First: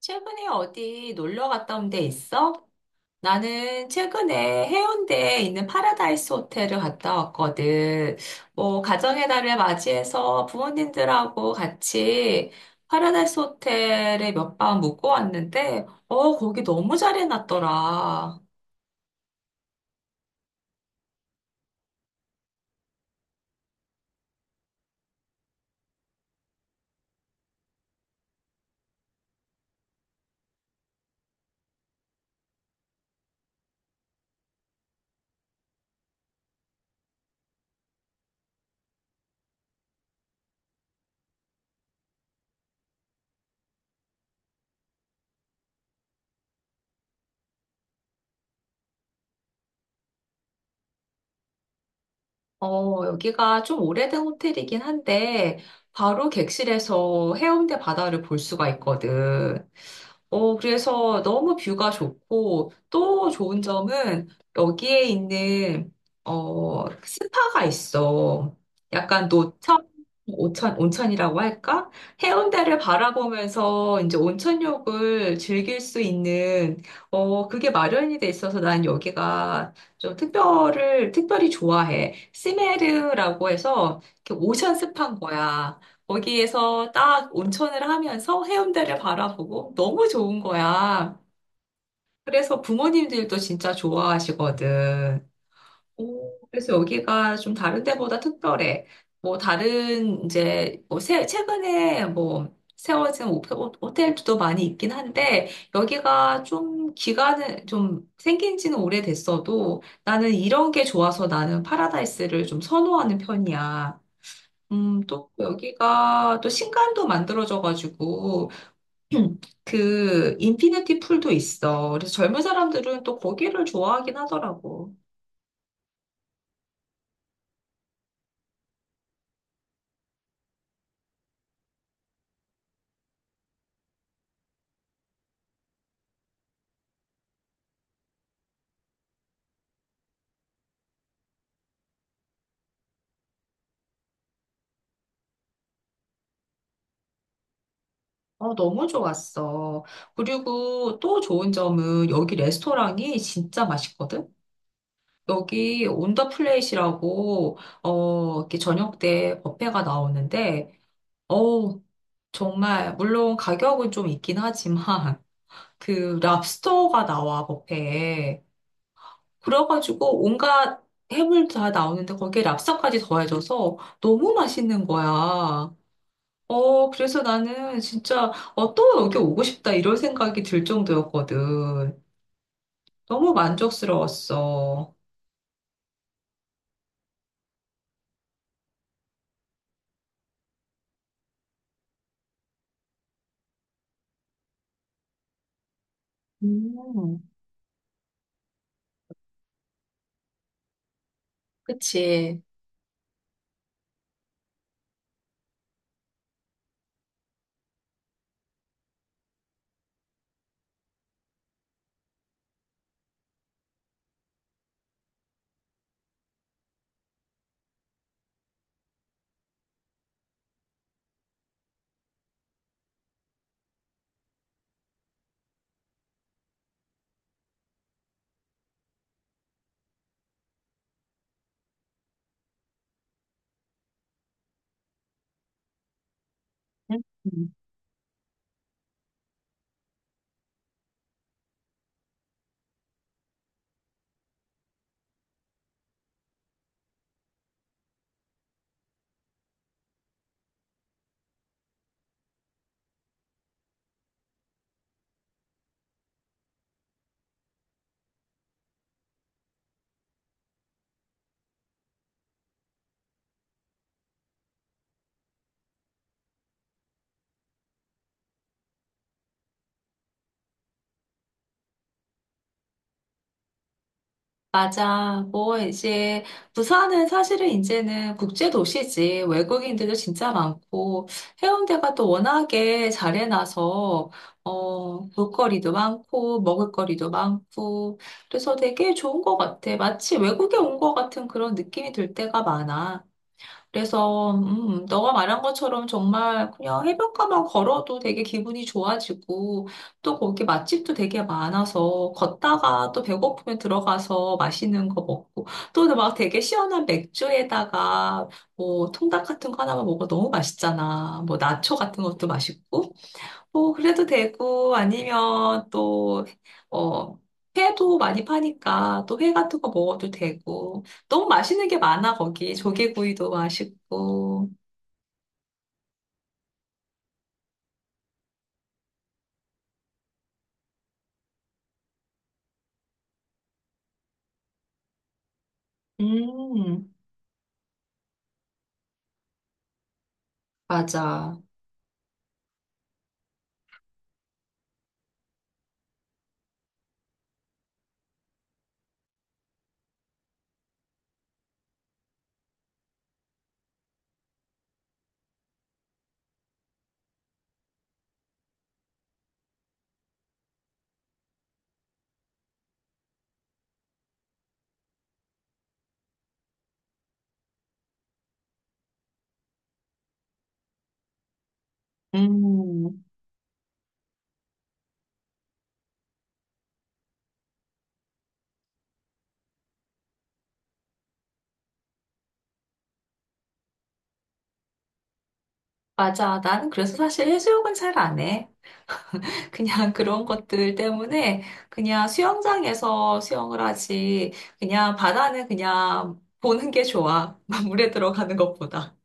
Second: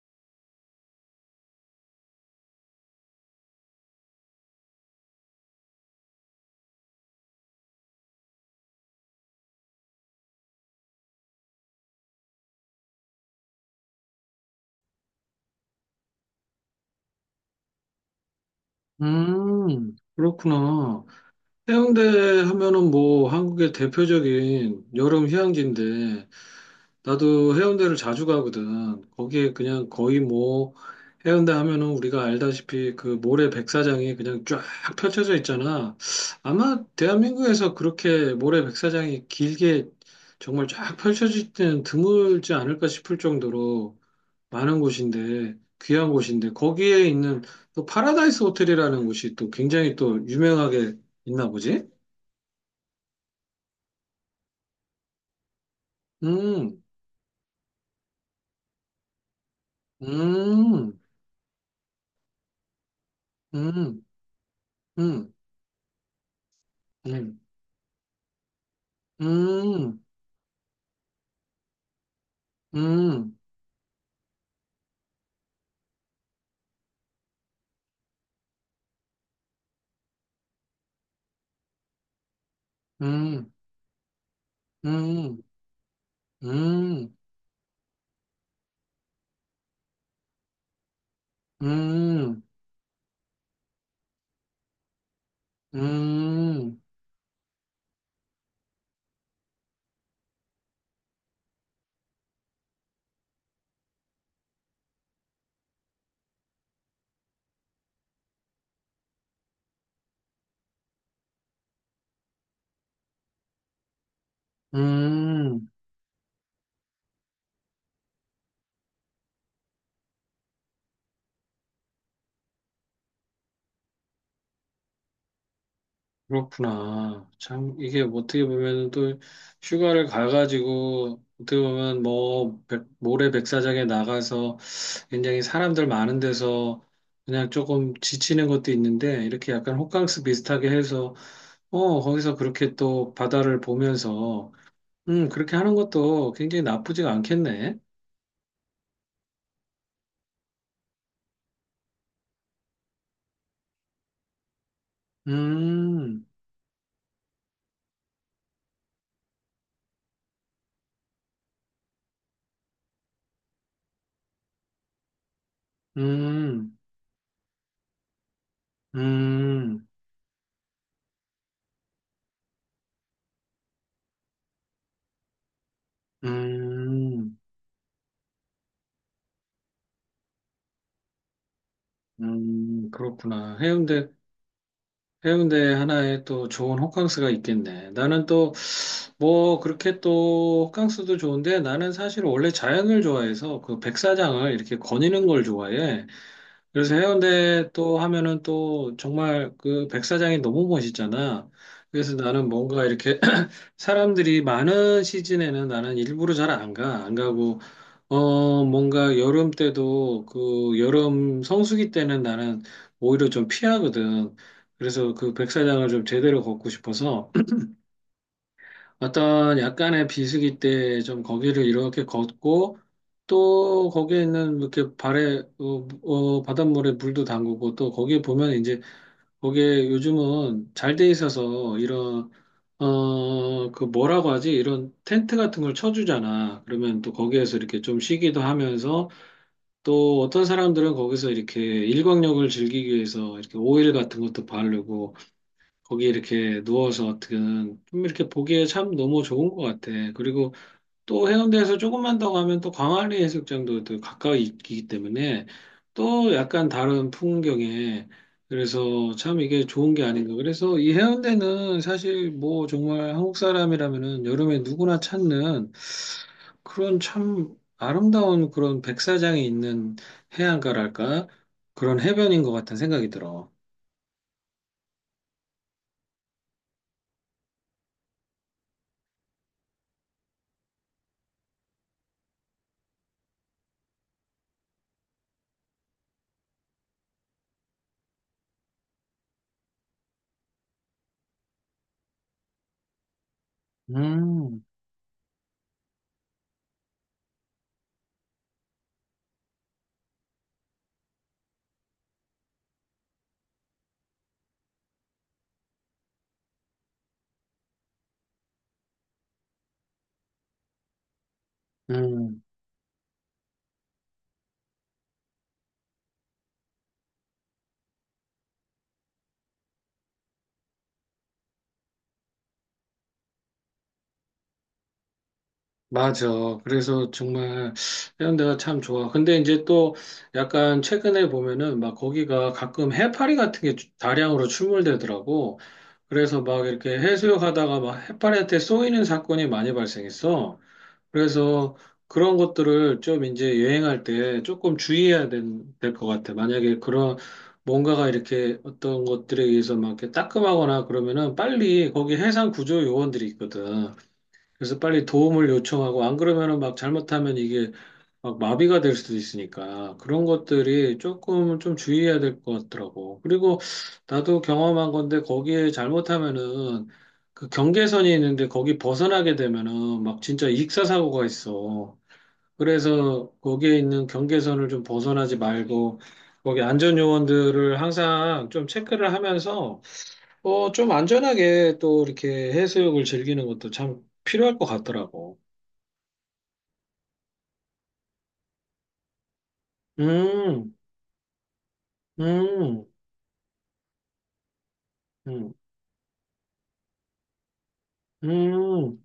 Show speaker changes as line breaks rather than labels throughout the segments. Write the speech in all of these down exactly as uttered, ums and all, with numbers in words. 최근에 어디 놀러 갔다 온 데 있어? 나는 최근에 해운대에 있는 파라다이스 호텔을 갔다 왔거든. 뭐, 가정의 달을 맞이해서 부모님들하고 같이 파라다이스 호텔에 몇 밤 묵고 왔는데, 어, 거기 너무 잘 해놨더라.
음, 그렇구나. 해운대 하면은 뭐 한국의 대표적인 여름 휴양지인데 나도 해운대를 자주 가거든. 거기에 그냥 거의 뭐 해운대 하면은 우리가 알다시피 그 모래 백사장이 그냥 쫙 펼쳐져 있잖아. 아마 대한민국에서 그렇게 모래 백사장이 길게 정말 쫙 펼쳐질 때는 드물지 않을까 싶을 정도로 많은 곳인데, 귀한 곳인데, 거기에 있는 또 파라다이스 호텔이라는 곳이 또 굉장히 또 유명하게 있나 보지?
어, 여기가 좀 오래된 호텔이긴 한데, 바로
음.
객실에서 해운대 바다를 볼 수가 있거든. 어,
음.
그래서 너무 뷰가 좋고, 또 좋은
음.
점은 여기에
음.
있는, 어,
음.
스파가 있어. 약간 노천,
음.
온천, 온천이라고 할까? 해운대를
음.
바라보면서 이제 온천욕을 즐길 수 있는, 어, 그게 마련이 돼 있어서 난 여기가 좀 특별을, 특별히 좋아해.
음.
시메르라고
음.
해서 이렇게 오션 스파인
음.
거야. 거기에서
음.
딱 온천을 하면서 해운대를 바라보고 너무 좋은 거야. 그래서 부모님들도 진짜 좋아하시거든. 오, 그래서
음.
여기가 좀 다른 데보다 특별해. 뭐 다른 이제 뭐 새, 최근에 뭐 세워진 오 호- 호텔들도 많이 있긴 한데 여기가 좀 기간은 좀 생긴 지는 오래됐어도 나는 이런 게 좋아서 나는 파라다이스를 좀 선호하는 편이야. 음, 또
음.
여기가 또 신관도 만들어져가지고 그 인피니티 풀도 있어. 그래서 젊은 사람들은 또 거기를 좋아하긴 하더라고.
그렇구나. 참, 이게 뭐 어떻게 보면 또 휴가를 가가지고, 어떻게 보면 뭐, 백- 모래 백사장에 나가서 굉장히 사람들 많은 데서 그냥 조금 지치는 것도 있는데 이렇게 약간 호캉스 비슷하게 해서 어 거기서 그렇게 또 바다를 보면서 음 그렇게 하는 것도 굉장히 나쁘지가 않겠네.
어, 너무 좋았어. 그리고 또 좋은 점은 여기 레스토랑이 진짜 맛있거든? 여기 온
음.
더 플레이시라고, 어, 이렇게 저녁 때 뷔페가 나오는데, 어우, 정말, 물론 가격은 좀 있긴 하지만, 그
음.
랍스터가 나와, 뷔페에.
음.
그래가지고 온갖 해물 다 나오는데 거기에 랍스터까지 더해져서 너무 맛있는 거야. 어, 그래서
음.
나는 진짜, 어, 또 여기 오고 싶다, 이런 생각이 들 정도였거든.
음.
너무
그렇구나. 해운대
만족스러웠어.
해운대 하나에 또 좋은 호캉스가 있겠네. 나는 또, 뭐, 그렇게 또, 호캉스도 좋은데, 나는 사실 원래 자연을 좋아해서 그 백사장을 이렇게 거니는 걸 좋아해. 그래서
음,
해운대 또 하면은 또 정말 그 백사장이 너무 멋있잖아. 그래서
그치.
나는 뭔가 이렇게 사람들이 많은 시즌에는 나는 일부러 잘 안 가. 안 가고, 어, 뭔가 여름 때도 그 여름 성수기 때는 나는 오히려 좀 피하거든. 그래서 그 백사장을 좀 제대로 걷고 싶어서 어떤 약간의 비수기 때 좀 거기를 이렇게 걷고 또 거기에 있는 이렇게 발에 어, 어, 바닷물에 물도 담그고 또 거기에 보면 이제 거기에 요즘은 잘 돼 있어서 이런 어, 그 뭐라고 하지? 이런 텐트 같은 걸 쳐주잖아. 그러면 또
음,
거기에서 이렇게 좀 쉬기도 하면서 또 어떤 사람들은 거기서 이렇게 일광욕을 즐기기 위해서 이렇게 오일 같은 것도 바르고 거기 이렇게 누워서 어떻게든 좀 이렇게 보기에 참 너무 좋은 것 같아. 그리고 또 해운대에서 조금만 더 가면 또 광안리 해수욕장도 또 가까이 있기 때문에 또 약간 다른 풍경에 그래서 참 이게 좋은 게 아닌가. 그래서 이 해운대는 사실 뭐 정말 한국 사람이라면은 여름에 누구나 찾는 그런 참 아름다운 그런 백사장이 있는 해안가랄까? 그런 해변인 것 같은 생각이 들어.
맞아. 뭐, 이제, 부산은 사실은 이제는 국제도시지. 외국인들도 진짜 많고, 해운대가 또 워낙에 잘 해놔서, 어, 볼거리도 많고, 먹을거리도 많고, 그래서 되게 좋은 것 같아. 마치 외국에 온 것 같은 그런 느낌이 들 때가 많아. 그래서
음.
음, 너가 말한 것처럼 정말 그냥 해변가만 걸어도 되게 기분이 좋아지고 또 거기 맛집도 되게 많아서 걷다가 또 배고프면 들어가서 맛있는 거 먹고 또 막 되게 시원한 맥주에다가 뭐 통닭 같은 거 하나만 먹어 너무 맛있잖아. 뭐 나초 같은 것도
음.
맛있고. 뭐 그래도 되고 아니면 또 어, 회도 많이 파니까 또 회 같은 거 먹어도 되고 너무 맛있는 게 많아. 거기 조개구이도 맛있고.
맞아. 그래서 정말 이런 데가 참 좋아. 근데 이제 또 약간 최근에 보면은 막 거기가 가끔 해파리 같은 게 다량으로 출몰되더라고. 그래서 막
음,
이렇게 해수욕 하다가 막 해파리한테 쏘이는 사건이 많이 발생했어.
맞아.
그래서 그런 것들을 좀 이제 여행할 때 조금 주의해야 된- 될것 같아. 만약에 그런 뭔가가 이렇게 어떤 것들에 의해서 막 이렇게 따끔하거나 그러면은 빨리 거기 해상 구조 요원들이 있거든. 그래서 빨리 도움을 요청하고 안 그러면은 막 잘못하면 이게 막 마비가 될 수도 있으니까 그런 것들이 조금 좀 주의해야 될 것 같더라고. 그리고 나도 경험한 건데 거기에 잘못하면은 그 경계선이 있는데 거기 벗어나게 되면은 막 진짜 익사 사고가 있어.
음,
그래서 거기에 있는 경계선을 좀 벗어나지 말고 거기 안전 요원들을 항상 좀 체크를 하면서 어, 좀 안전하게 또 이렇게 해수욕을 즐기는 것도 참 필요할 것 같더라고.
맞아. 나는 그래서 사실 해수욕은 잘 안 해. 그냥 그런 것들
음.
때문에 그냥
음.
수영장에서 수영을 하지. 그냥 바다는
음.
그냥 보는 게 좋아, 물에 들어가는 것보다.
음.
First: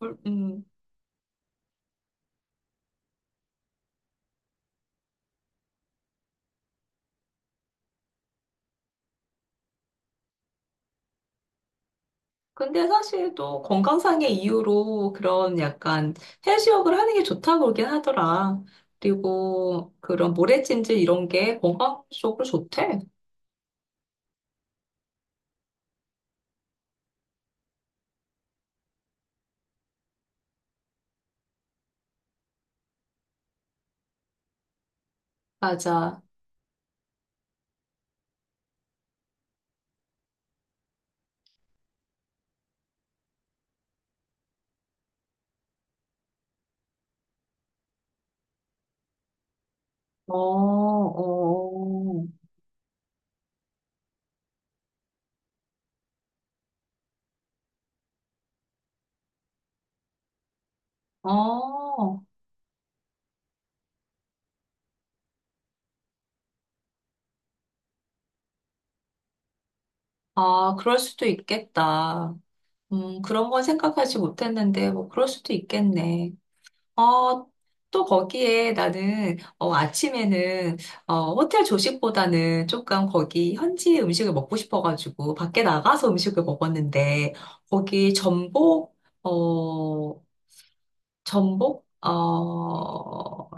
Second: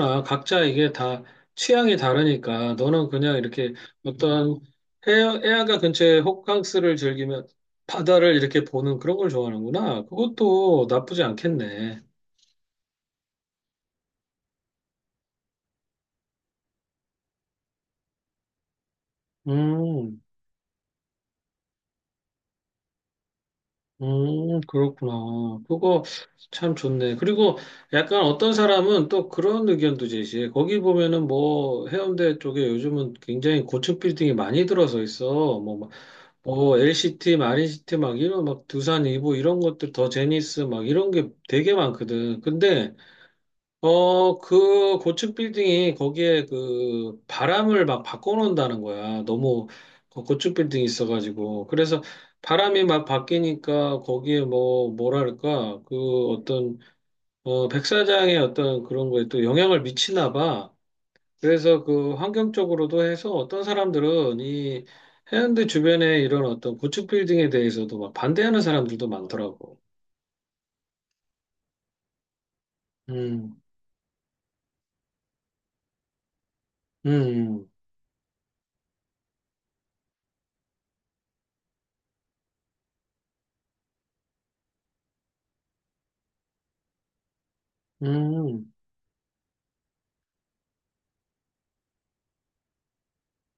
물-
각자
음.
이게 다 취향이 다르니까 너는 그냥 이렇게 어떤 해, 해안가 근처에 호캉스를 즐기면 바다를 이렇게 보는 그런 걸 좋아하는구나. 그것도 나쁘지 않겠네.
근데 사실 또 건강상의 이유로 그런 약간 해수욕을 하는 게 좋다고 그러긴 하더라. 그리고
음.
그런 모래찜질 이런 게 건강적으로 좋대.
음. 그렇구나. 그거 참 좋네. 그리고 약간 어떤 사람은 또 그런 의견도 제시해. 거기 보면은 뭐 해운대 쪽에 요즘은 굉장히 고층 빌딩이 많이 들어서 있어. 뭐
맞아.
어, 엘씨티, 마린시티 막 이런 막 두산 이보 이런 것들 더 제니스 막 이런 게 되게 많거든. 근데 어, 그 고층 빌딩이 거기에 그 바람을 막 바꿔놓는다는 거야. 너무 그
어,
고층 빌딩이 있어가지고. 그래서
어,
바람이 막 바뀌니까 거기에 뭐 뭐랄까 그 어떤 어 백사장의 어떤 그런 거에 또 영향을 미치나 봐. 그래서 그
어.
환경적으로도 해서 어떤 사람들은 이 해운대 주변에 이런 어떤 고층 빌딩에 대해서도 막 반대하는 사람들도 많더라고.
아, 그럴 수도 있겠다. 음, 그런
음.
건 생각하지 못했는데, 뭐, 그럴 수도 있겠네. 어,
음.
또 거기에 나는 어, 아침에는 어, 호텔 조식보다는 조금 거기 현지 음식을 먹고 싶어가지고 밖에 나가서 음식을 먹었는데 거기
음.
전복 어 전복 어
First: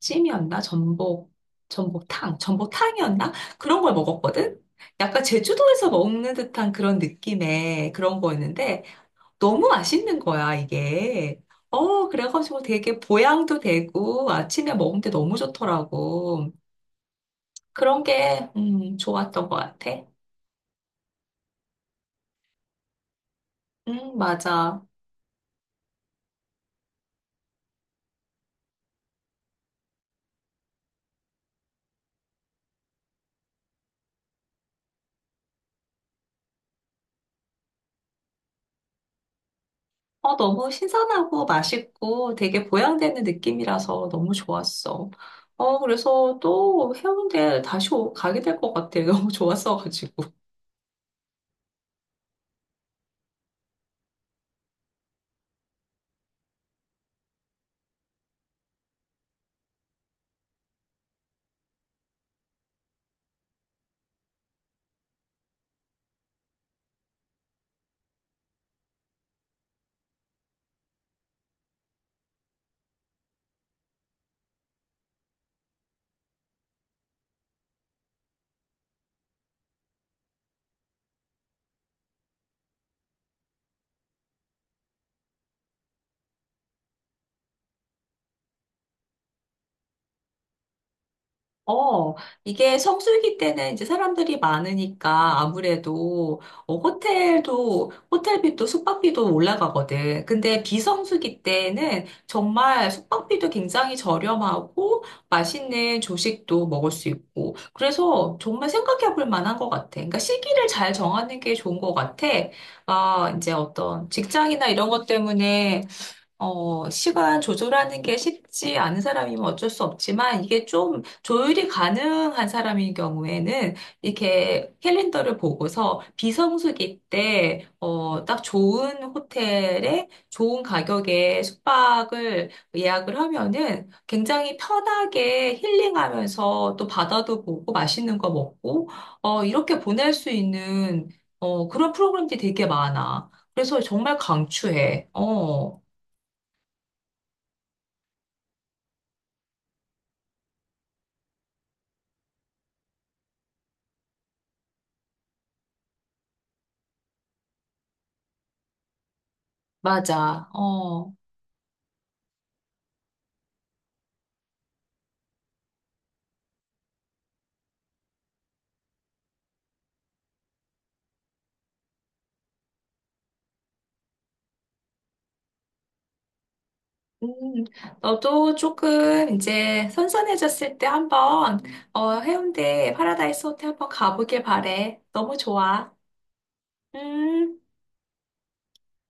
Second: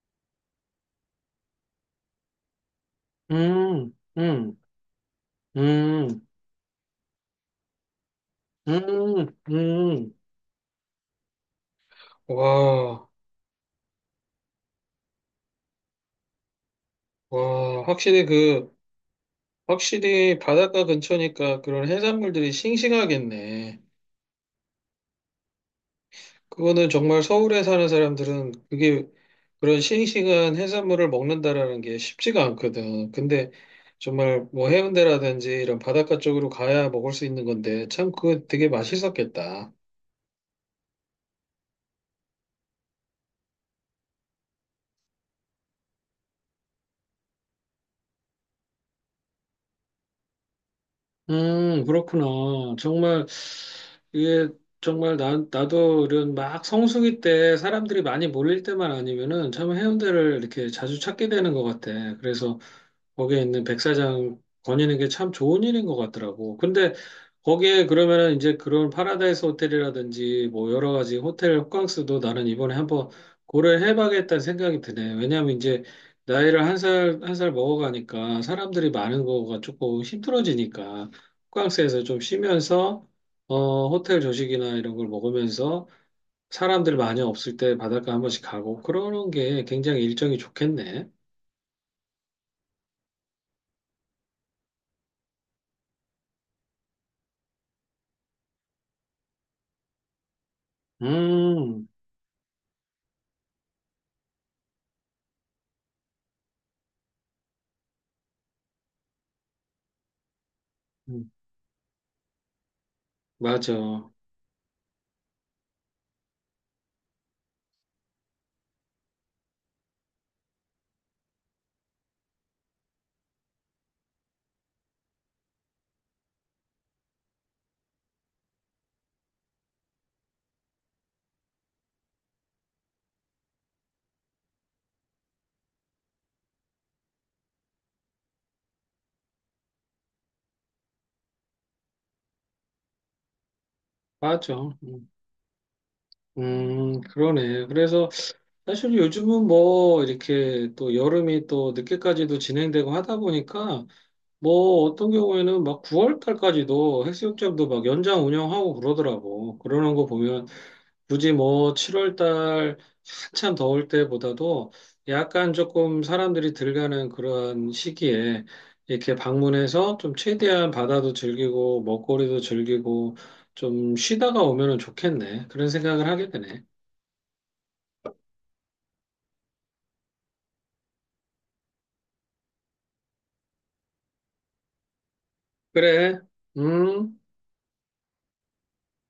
찜이었나, 전복, 전복탕, 전복탕이었나, 그런
음.
걸
음.
먹었거든. 약간 제주도에서
음.
먹는 듯한 그런 느낌의 그런 거였는데
음.
너무
음.
맛있는 거야, 이게. 어, 그래가지고 되게
와,
보양도 되고 아침에 먹는데 너무 좋더라고.
와,
그런
확실히
게,
그,
음, 좋았던 것 같아.
확실히 바닷가 근처니까 그런 해산물들이 싱싱하겠네.
음, 맞아.
그거는 정말 서울에 사는 사람들은 그게 그런 싱싱한 해산물을 먹는다라는 게 쉽지가 않거든. 근데 정말 뭐 해운대라든지 이런 바닷가 쪽으로 가야 먹을 수 있는 건데 참 그거 되게 맛있었겠다.
어, 너무 신선하고 맛있고 되게 보양되는 느낌이라서 너무 좋았어. 어, 그래서 또 해운대 다시 오- 가게 될 것 같아. 너무 좋았어가지고.
음, 그렇구나. 정말, 이게, 정말, 나, 나도 이런 막 성수기 때 사람들이 많이 몰릴 때만 아니면은 참 해운대를 이렇게 자주 찾게 되는 것 같아. 그래서 거기에 있는 백사장 거니는 게 참 좋은 일인 것 같더라고. 근데 거기에 그러면은 이제 그런 파라다이스 호텔이라든지 뭐 여러 가지 호텔 호캉스도 나는 이번에 한번 고려를 해봐야겠다는 생각이 드네. 왜냐하면 이제 나이를 한 살, 한 살 먹어가니까 사람들이 많은 거가 조금 힘들어지니까 호캉스에서 좀 쉬면서 어, 호텔 조식이나 이런 걸 먹으면서 사람들 많이 없을 때 바닷가 한 번씩 가고 그러는 게 굉장히 일정이 좋겠네.
어, 이게 성수기 때는 이제 사람들이 많으니까 아무래도 어, 호텔도, 호텔비도 숙박비도 올라가거든. 근데 비성수기
음.
때는 정말 숙박비도 굉장히 저렴하고 맛있는 조식도 먹을 수 있고. 그래서 정말 생각해 볼 만한 것 같아. 그러니까 시기를 잘
음.
정하는 게 좋은 것 같아. 아, 이제
맞아.
어떤 직장이나 이런 것 때문에 어, 시간 조절하는 게 쉽지 않은 사람이면 어쩔 수 없지만 이게 좀 조율이 가능한 사람인 경우에는 이렇게 캘린더를 보고서 비성수기 때, 어, 딱 좋은 호텔에 좋은 가격에 숙박을 예약을 하면은 굉장히 편하게 힐링하면서 또 바다도 보고 맛있는 거 먹고, 어, 이렇게 보낼 수 있는, 어, 그런 프로그램들이 되게 많아. 그래서 정말
맞아.
강추해.
음.
어.
음. 그러네. 그래서 사실 요즘은 뭐 이렇게 또 여름이 또 늦게까지도 진행되고 하다 보니까 뭐 어떤 경우에는 막 구월 달까지도 해수욕장도 막 연장 운영하고 그러더라고. 그러는 거 보면
맞아. 어.
굳이 뭐 칠월 달 한참 더울 때보다도 약간 조금 사람들이 들가는 그런 시기에 이렇게 방문해서 좀 최대한 바다도 즐기고 먹거리도 즐기고 좀 쉬다가 오면은 좋겠네. 그런 생각을 하게 되네.
음, 너도 조금 이제 선선해졌을 때 한번, 어, 해운대 파라다이스 호텔 한번 가보길 바래. 너무 좋아.
그래. 음.
음.